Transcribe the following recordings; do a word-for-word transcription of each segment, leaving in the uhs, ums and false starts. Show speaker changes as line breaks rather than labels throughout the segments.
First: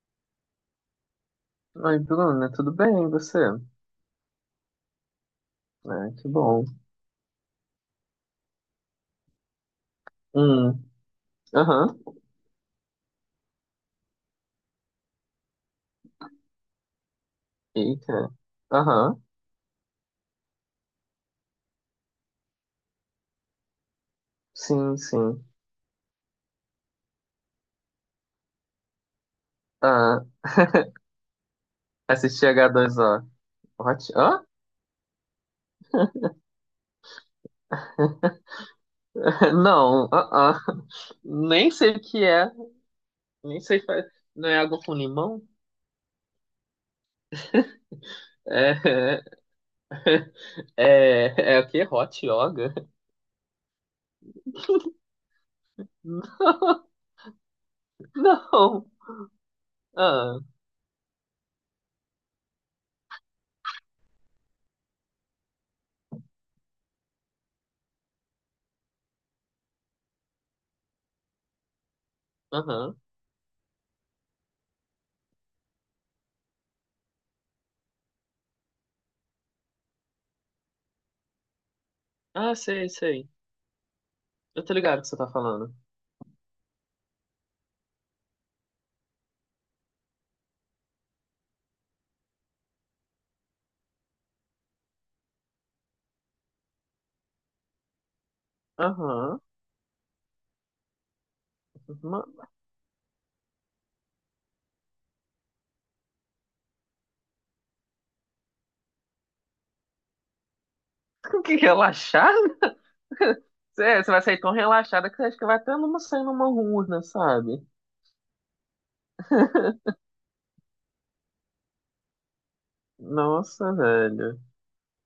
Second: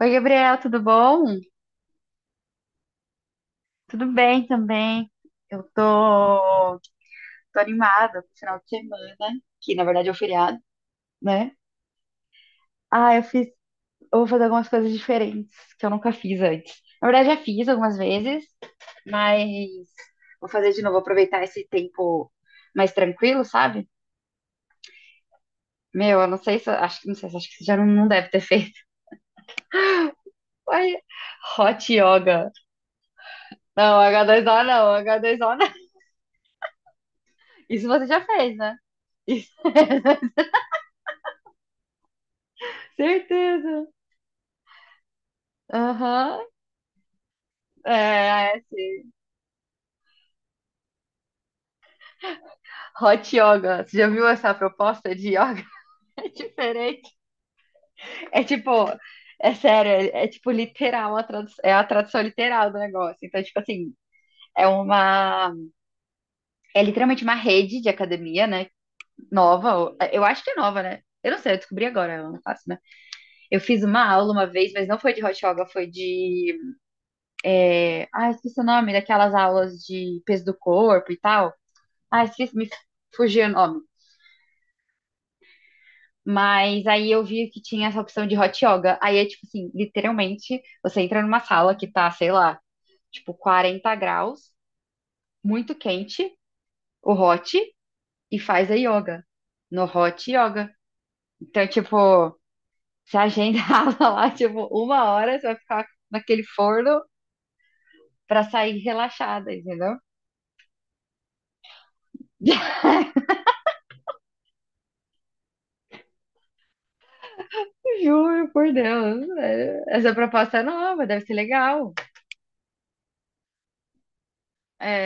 Oi, Gabriel, tudo bom?
Oi, Bruna, tudo bem? E você?
Tudo bem também. Eu
Ah, que bom.
tô, tô animada pro final de semana, que na verdade é o feriado,
Hum,
né?
aham,
Ah, eu fiz, eu vou fazer algumas coisas diferentes que eu nunca fiz antes. Na verdade, já fiz algumas
eita,
vezes,
aham,
mas vou fazer de novo, aproveitar esse tempo mais tranquilo, sabe?
sim, sim.
Meu, eu não sei se, acho que não sei, acho que você já não, não deve ter feito.
Ah,
Ai, hot yoga.
assisti h dois o.
Não,
What? Hã?
agá dois ó não, agá dois ó não. Isso você já fez, né?
Não, ah, ah. Nem sei o que é, nem sei,
Certeza.
fa- não é água com limão?
Aham, é, esse
É, é, é o quê? Hot yoga?
hot yoga. Você já viu essa proposta de yoga? É
Não,
diferente. É tipo,
não.
é sério, é, é
Ah,
tipo literal, a tradu- é a tradução literal do negócio. Então, tipo assim, é uma, é literalmente uma rede de academia, né? Nova, ou- eu acho que é nova, né? Eu não sei, eu descobri agora, eu não faço, né?
aham.
Eu fiz uma aula uma vez, mas não foi de hot yoga, foi de, ah, esqueci o nome, daquelas aulas de peso do corpo e tal. Ah,
Ah,
esqueci, me
sei, sei.
fugiu o nome.
Eu tô ligado o que você tá falando.
Mas aí eu vi que tinha essa opção de hot yoga. Aí é tipo assim, literalmente, você entra numa sala que tá, sei lá, tipo quarenta graus, muito quente, o hot, e faz a yoga.
Aham.
No hot yoga. Então, tipo, você agenda aula lá, tipo, uma hora, você vai ficar naquele forno pra sair relaxada, entendeu?
Que relaxada? Você você vai sair tão relaxada que você acha que vai até numa sair numa urna, sabe?
Juro, por Deus. É, essa proposta é nova, deve ser legal.
Nossa, velho.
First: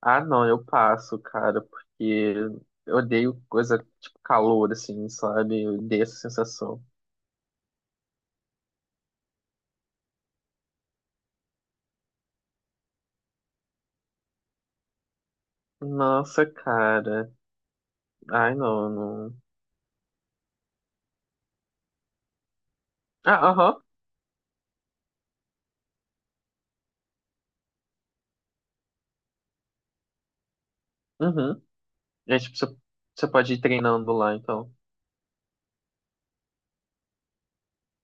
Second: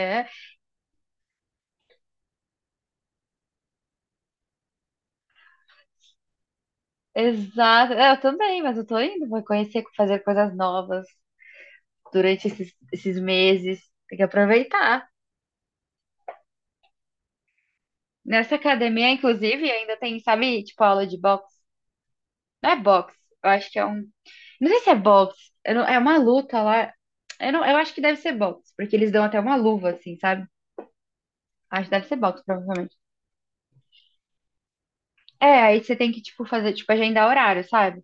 Ah, não, eu passo, cara, porque eu odeio coisa tipo calor, assim, sabe? Eu odeio essa sensação.
exato. É, eu também, mas eu tô indo, vou conhecer, fazer coisas novas durante esses, esses meses. Tem que aproveitar.
Nossa, cara.
Nessa
Ai, não,
academia,
não.
inclusive, ainda tem, sabe, tipo, aula de boxe. Não é boxe,
Ah,
eu acho que
aham.
é um. Não sei se é boxe, eu não- é uma luta lá. Eu, não, eu acho que deve ser boxe, porque eles dão até uma luva, assim, sabe?
Uhum.
Acho que deve ser
É,
boxe,
tipo, você,
provavelmente.
você pode ir treinando lá, então.
É, aí você tem que, tipo, fazer, tipo, agendar horário, sabe?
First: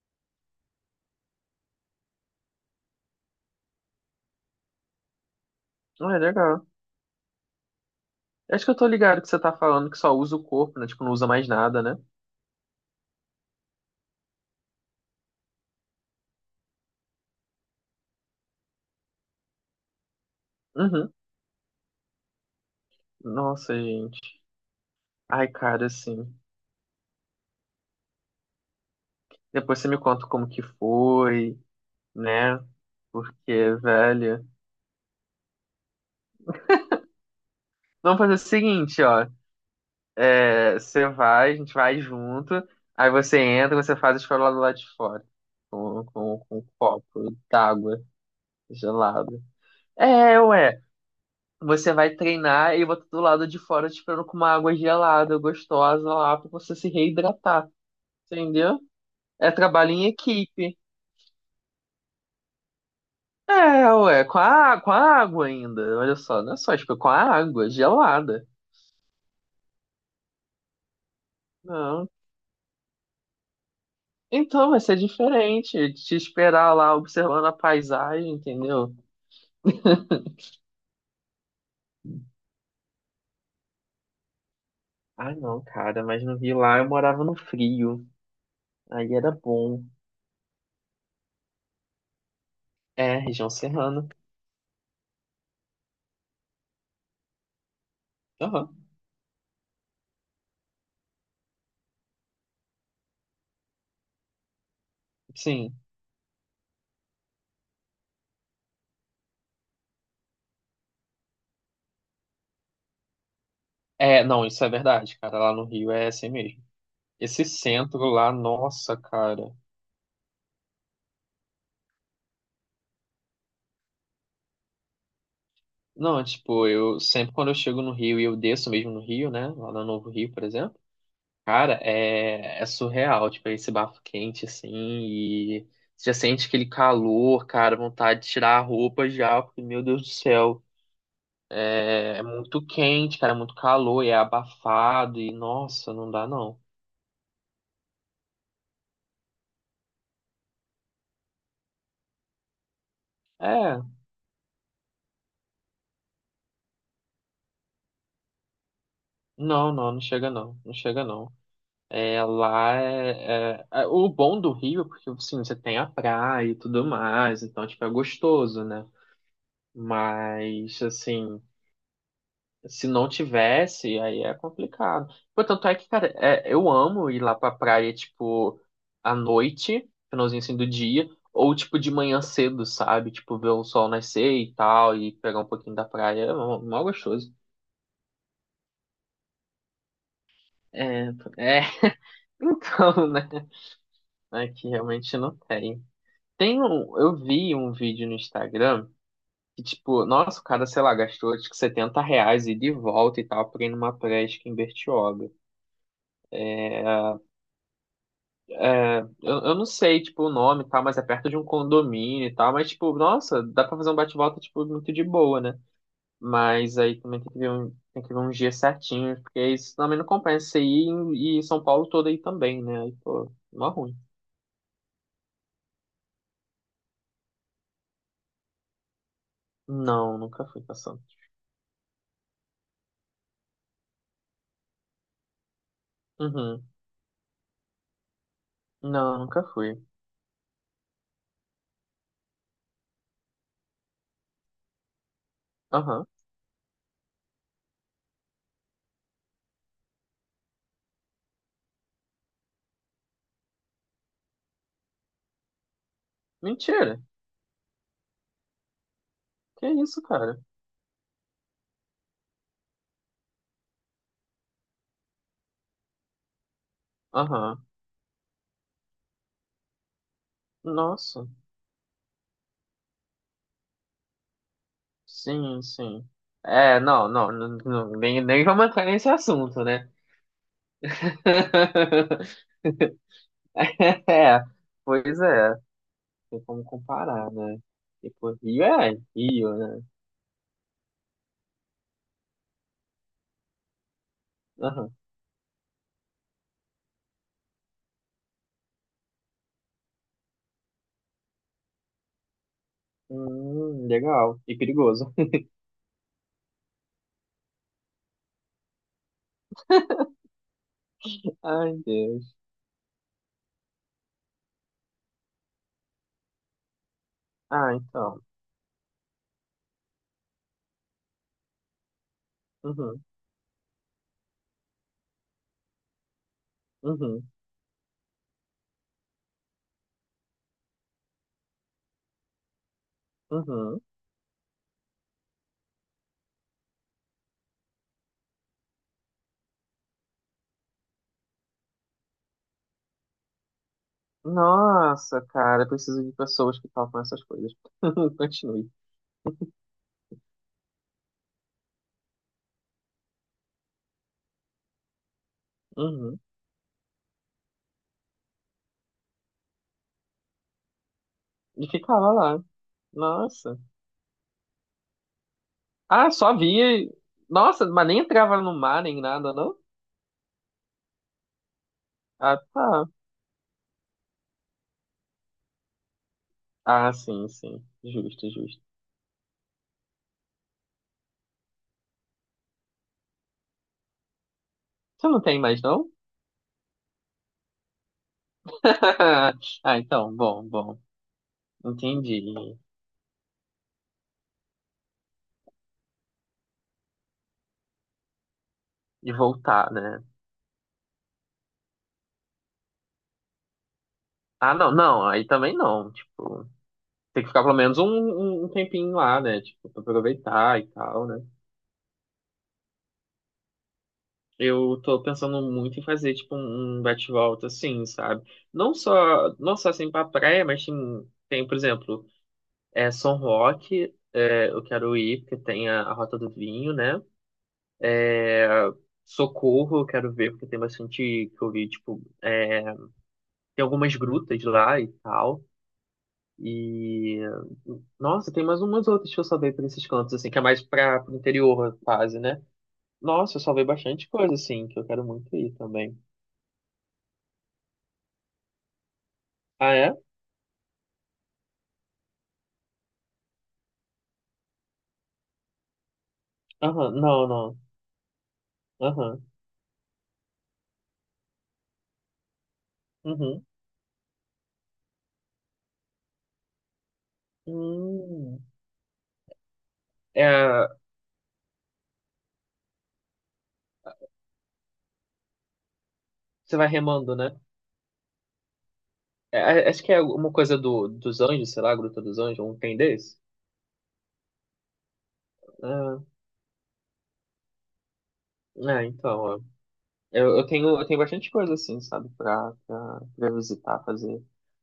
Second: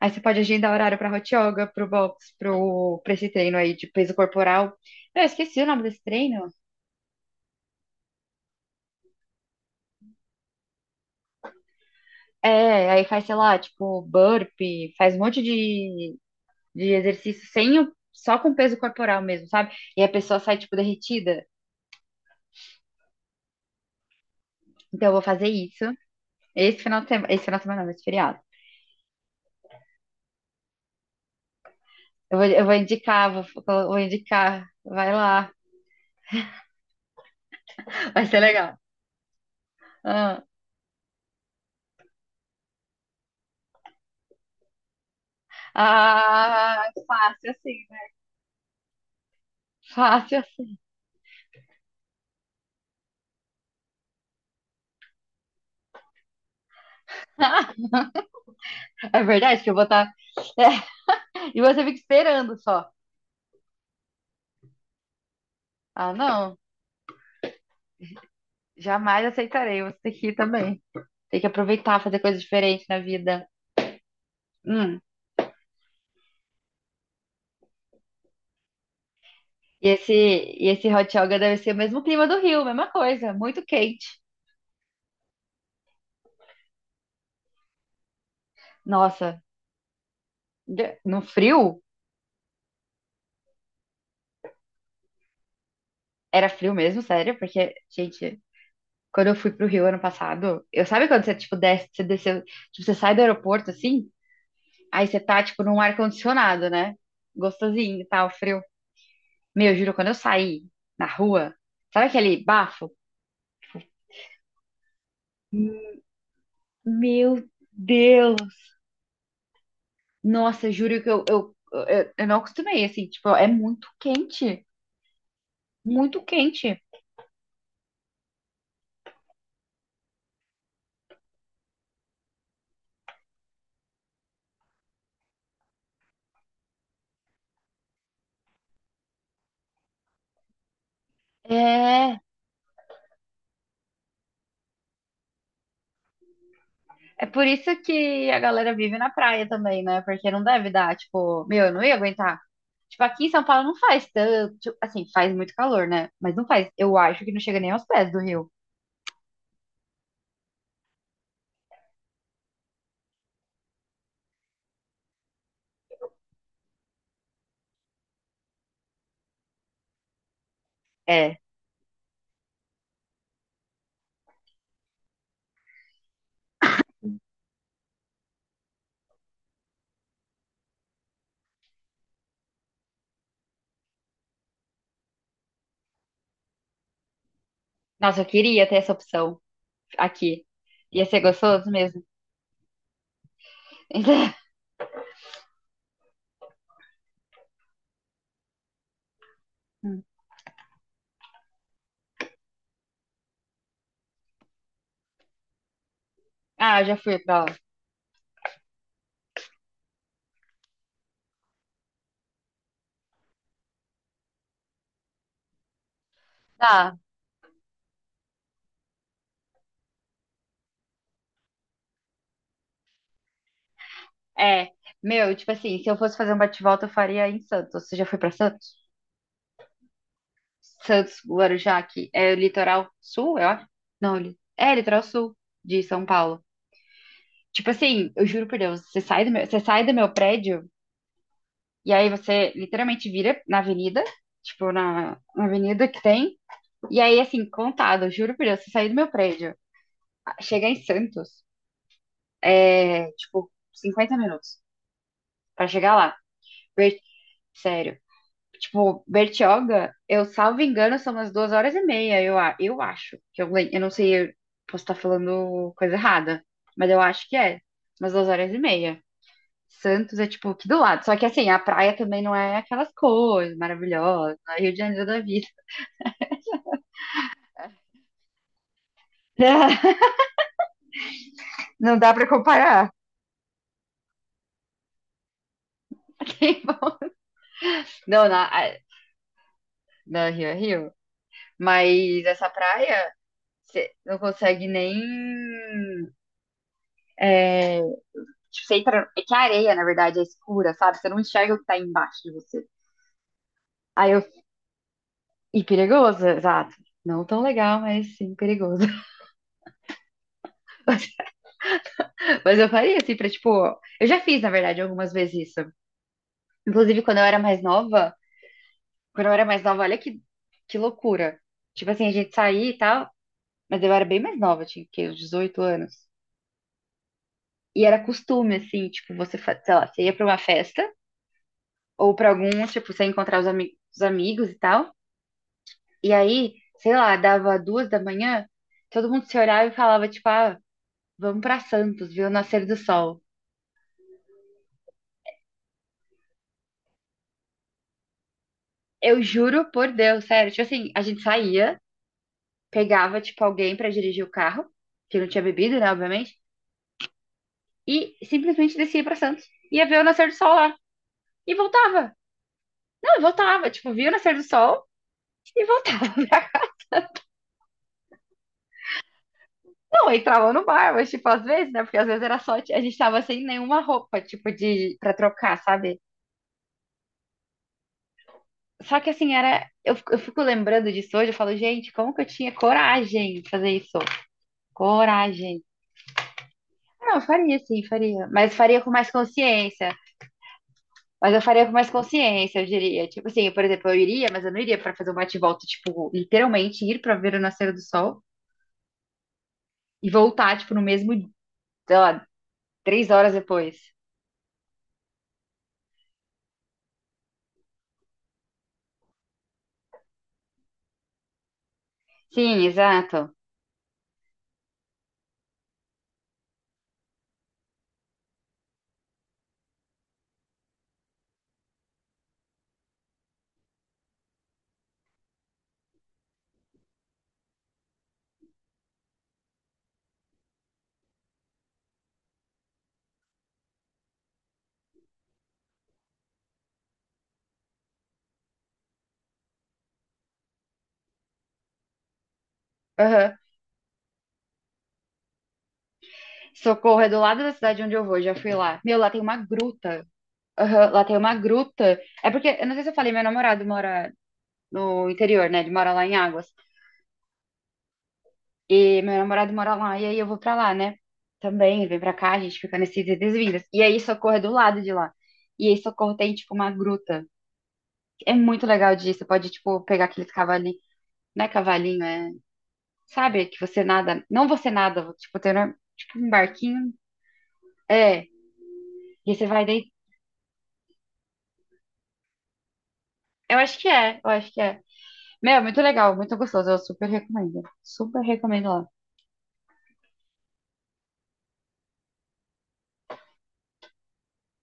Aí você pode agendar horário pra hot yoga, pro boxe, pro, pra esse treino aí de peso corporal. Eu esqueci o nome desse
Ah, é
treino.
legal. Acho que eu tô ligado que você tá falando que só usa o corpo, né? Tipo, não usa mais nada, né?
É, aí faz, sei lá, tipo, burpee, faz um monte de de exercício sem o, só com peso corporal mesmo, sabe? E a pessoa sai, tipo,
Uhum.
derretida.
Nossa, gente.
Então, eu vou
Ai,
fazer isso
cara, assim.
esse final de semana, esse final de semana, não, esse feriado.
Depois você me conta como que foi,
Eu vou,
né?
eu vou indicar, vou,
Porque,
vou
velho.
indicar, vai lá,
Vamos
vai
fazer o
ser legal.
seguinte, ó.
Ah,
É, você vai, a gente vai junto. Aí você entra, você faz a escola do lado de fora. Com, com, com um
ah,
copo
fácil assim, né?
d'água gelada.
Fácil
É,
assim.
ué. Você vai treinar e eu vou do lado de fora te esperando com uma água gelada, gostosa lá, pra você se reidratar. Entendeu?
É
É
verdade que eu vou
trabalho em
estar. É,
equipe.
e você fica esperando só.
É, ué, com a, com a água ainda.
Ah,
Olha só, não
não,
é só, tipo, com a água gelada.
jamais aceitarei. Você tem que ir também. Tem que aproveitar,
Não.
fazer coisas diferentes na vida.
Então vai ser
Hum.
diferente. Te esperar lá observando a paisagem, entendeu?
E esse, e esse hot yoga deve ser o mesmo clima do Rio, mesma coisa, muito quente.
Ah, não, cara, mas no Rio lá eu morava no frio. Aí era
Nossa,
bom.
de- no frio,
É, região serrana.
era frio mesmo, sério, porque, gente,
Aham,
quando eu fui pro Rio ano passado, eu sabe quando você, tipo, desce, você desceu, tipo, você sai do aeroporto, assim, aí você tá, tipo,
sim.
num ar-condicionado, né? Gostosinho e tal, frio. Meu, juro, quando eu saí na rua, sabe aquele bafo?
É, não, isso é verdade, cara. Lá no Rio é assim mesmo. Esse
Meu
centro lá,
Deus!
nossa, cara.
Nossa, juro que eu, eu, eu, eu não acostumei, assim, tipo, é muito quente, muito
Não, tipo,
quente.
eu sempre quando eu chego no Rio e eu desço mesmo no Rio, né? Lá no Novo Rio, por exemplo. Cara, é, é surreal, tipo, esse bafo quente, assim, e você já sente aquele calor, cara, vontade de tirar a roupa já, porque, meu Deus do céu, é,
É,
é muito quente, cara, é muito calor, e é abafado, e, nossa, não dá não.
é por isso que a galera vive na praia também, né? Porque não deve dar, tipo, meu, eu não ia aguentar. Tipo, aqui em São Paulo não
É,
faz tanto, tipo, assim, faz muito calor, né? Mas não faz, eu acho que não chega nem aos pés do rio.
não, não, não chega não, não chega não. É, lá é, é- é- o bom do Rio é porque, assim, você tem a praia e tudo mais, então, tipo, é gostoso, né? Mas,
É,
assim... se não tivesse, aí é complicado. Pô, tanto é que, cara, é, eu amo ir lá pra praia, tipo, à noite, finalzinho assim do dia, ou tipo de manhã cedo, sabe? Tipo, ver o sol nascer e tal, e pegar um pouquinho da praia. É mó mó gostoso.
nossa, eu queria ter essa opção aqui. Ia
É,
ser
é,
gostoso mesmo.
então, né? É que realmente não tem. Tem um, eu vi um vídeo no Instagram que, tipo, nossa, o cara, sei lá, gastou, acho que setenta reais e de volta e tal, pra ir numa praia, acho que em Bertioga.
Ah, eu já fui pra lá.
Eu, eu não sei, tipo, o nome e tal, mas é perto de um condomínio e tal. Mas, tipo, nossa, dá pra fazer um bate-volta, tipo, muito de boa, né? Mas
Ah,
aí também tem que ver um, tem que ver um dia certinho, porque isso também não compensa você ir em- e São Paulo todo aí também, né? Aí, pô, mó ruim.
é, meu, tipo assim, se eu fosse fazer um bate-volta, eu faria em Santos. Você já foi pra Santos?
Não, nunca fui pra Santos.
Santos, Guarujá, que é o litoral sul, eu acho. Não, li- é litoral sul de São Paulo.
Uhum.
Tipo assim, eu juro por Deus, você
Não,
sai do
nunca
meu, você
fui.
sai do meu prédio e aí você literalmente vira na avenida, tipo na, na avenida que
Aham.
tem, e aí assim, contado, eu juro por Deus, você sair do meu prédio, a- chegar em Santos, é tipo cinquenta minutos pra chegar lá.
Mentira.
Ver- Sério. Tipo,
Que
Bertioga,
isso,
eu
cara?
salvo engano, são umas duas horas e meia, eu, a- eu acho. Que eu, lem- eu não sei, eu posso estar falando coisa errada, mas eu acho que é
Aham.
umas duas horas e meia. Santos é tipo aqui do lado. Só que
Nossa.
assim, a praia também não é aquelas coisas maravilhosas, não é Rio de Janeiro da vida.
Sim, sim. É, não, não, não, não, nem, nem vamos entrar nesse assunto, né?
Não dá pra comparar.
É, pois é, tem como comparar, né?
Não,
Tipo,
na,
Rio
a-
é Rio, né?
na Rio é Rio. Mas essa praia, você não consegue nem
Aham.
é, tipo, você entra. É que a areia, na verdade, é escura, sabe? Você não enxerga o que tá embaixo de você.
Hum,
Aí eu.
legal. E perigoso.
E perigoso, exato. Não tão legal, mas sim perigoso.
Ai, Deus.
Mas, mas eu faria assim, pra tipo. Eu já fiz, na verdade, algumas vezes isso. Inclusive, quando eu era mais
Ah,
nova.
então.
Quando eu era mais nova, olha que, que loucura. Tipo assim, a gente saía e
Uhum,
tal. Mas eu era bem mais nova, tinha que quê? Uns dezoito anos.
uhum,
E era costume, assim, tipo, você, fa- sei lá, você ia pra uma festa ou pra alguns, tipo, você ia encontrar os, ami-
uhum.
os amigos e tal. E aí, sei lá, dava duas da manhã, todo mundo se olhava e falava, tipo, ah, vamos pra Santos, ver o nascer do sol.
Nossa, cara, eu preciso de pessoas que topam essas coisas. Continue.
Eu juro por Deus, sério. Tipo assim, a gente saía, pegava, tipo, alguém pra dirigir o carro, que não tinha bebido, né,
Uhum.
obviamente, e simplesmente descia pra Santos. Ia ver o nascer do sol lá. E
E ficava
voltava.
lá.
Não,
Nossa.
voltava. Tipo, via o nascer do sol e voltava.
Ah, só via. Nossa, mas nem entrava no mar nem nada, não?
Não, entrava no bar, mas, tipo, às vezes, né? Porque às vezes
Ah,
era só. A
tá.
gente tava sem nenhuma roupa, tipo, de, pra trocar, sabe?
Ah, sim, sim. Justo, justo.
Só que assim, era. Eu, fico- eu fico lembrando disso hoje, eu falo, gente, como que eu tinha coragem de fazer isso?
Você não tem mais,
Coragem.
não?
Não, eu faria sim, faria. Mas faria com mais
Ah,
consciência.
então, bom, bom.
Mas eu faria com mais
Entendi.
consciência, eu diria. Tipo assim, por exemplo, eu iria, mas eu não iria pra fazer um bate-volta, tipo, literalmente ir pra ver o nascer do sol
E voltar, né?
e voltar, tipo, no mesmo, sei lá, três horas depois.
Ah, não, não, aí também não. Tipo, tem que ficar pelo menos um, um um tempinho lá, né? Tipo, pra aproveitar e tal, né?
Sim, exato.
Eu tô pensando muito em fazer, tipo, um um bate-volta assim, sabe? Não só, não só assim pra praia, mas tem, tem, por exemplo, é, São Roque, é, eu quero ir, porque tem a, a Rota do Vinho, né? É, Socorro, eu quero ver, porque tem bastante que eu vi, tipo. É, tem algumas grutas lá e tal. E nossa, tem mais umas outras que eu salvei pra esses cantos, assim, que é mais para pro interior, quase, né? Nossa,
Aham.
eu salvei bastante coisa, assim, que eu quero muito ir também.
Socorro é do lado da cidade onde eu vou, já fui lá. Meu, lá tem uma
Ah, é?
gruta. Aham, lá tem uma gruta. É porque, eu não sei se eu falei, meu namorado mora no interior, né? Ele mora lá em Águas.
Aham, não, não.
E meu
Aham,
namorado mora lá, e aí eu vou pra lá, né? Também, vem pra cá, a gente fica nesses idas e
uhum.
vindas. E aí Socorro é do lado de lá. E aí Socorro tem, tipo, uma gruta. É
Hum.
muito legal disso. Você pode, tipo, pegar aqueles
É,
cavalinhos. Não é cavalinho, é. Sabe? Que você nada. Não você nada, tipo, tem um, tipo, um
você vai
barquinho.
remando, né?
É. E
É,
você vai
é, acho
deitar.
que é alguma coisa do, dos anjos, sei lá, Gruta dos Anjos, um tem desse?
Eu acho que é, eu acho que é. Meu, é muito legal, muito gostoso. Eu super recomendo. Super recomendo
É, é,
lá.
então, Eu, eu tenho, eu tenho bastante coisa assim, sabe, pra, pra, pra visitar, fazer,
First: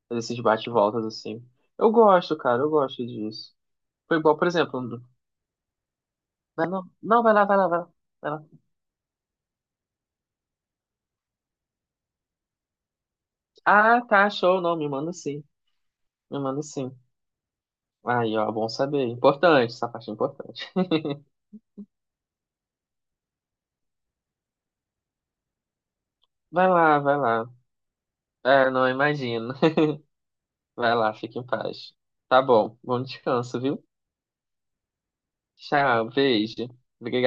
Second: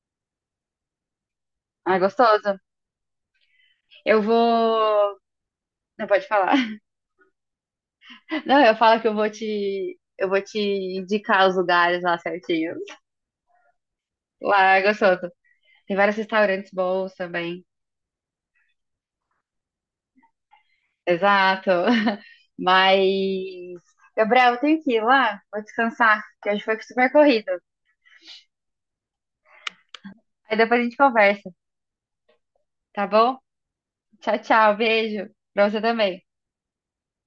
fazer esses bate-voltas assim. Eu
Ah, é
gosto,
gostoso.
cara, eu gosto disso. Foi
Eu
igual, por exemplo, um-
vou. Não pode falar.
vai não, não, vai lá, vai lá, vai lá, vai lá.
Não, eu falo que eu vou te. Eu vou te indicar os lugares lá certinho.
Ah, tá, show,
Lá
não,
é
me manda
gostoso.
sim,
Tem vários
me manda
restaurantes
sim.
bons também.
Aí, ó, bom saber, importante, essa parte é importante.
Exato. Mas. Gabriel, eu tenho que ir lá. Vou descansar, que hoje
Vai
foi
lá,
super
vai lá.
corrido.
É, não imagino.
Aí depois a
Vai
gente
lá, fique em
conversa,
paz. Tá bom, bom
tá bom?
descanso, viu?
Tchau, tchau. Beijo. Pra você
Tchau,
também.
beijo. Obrigado.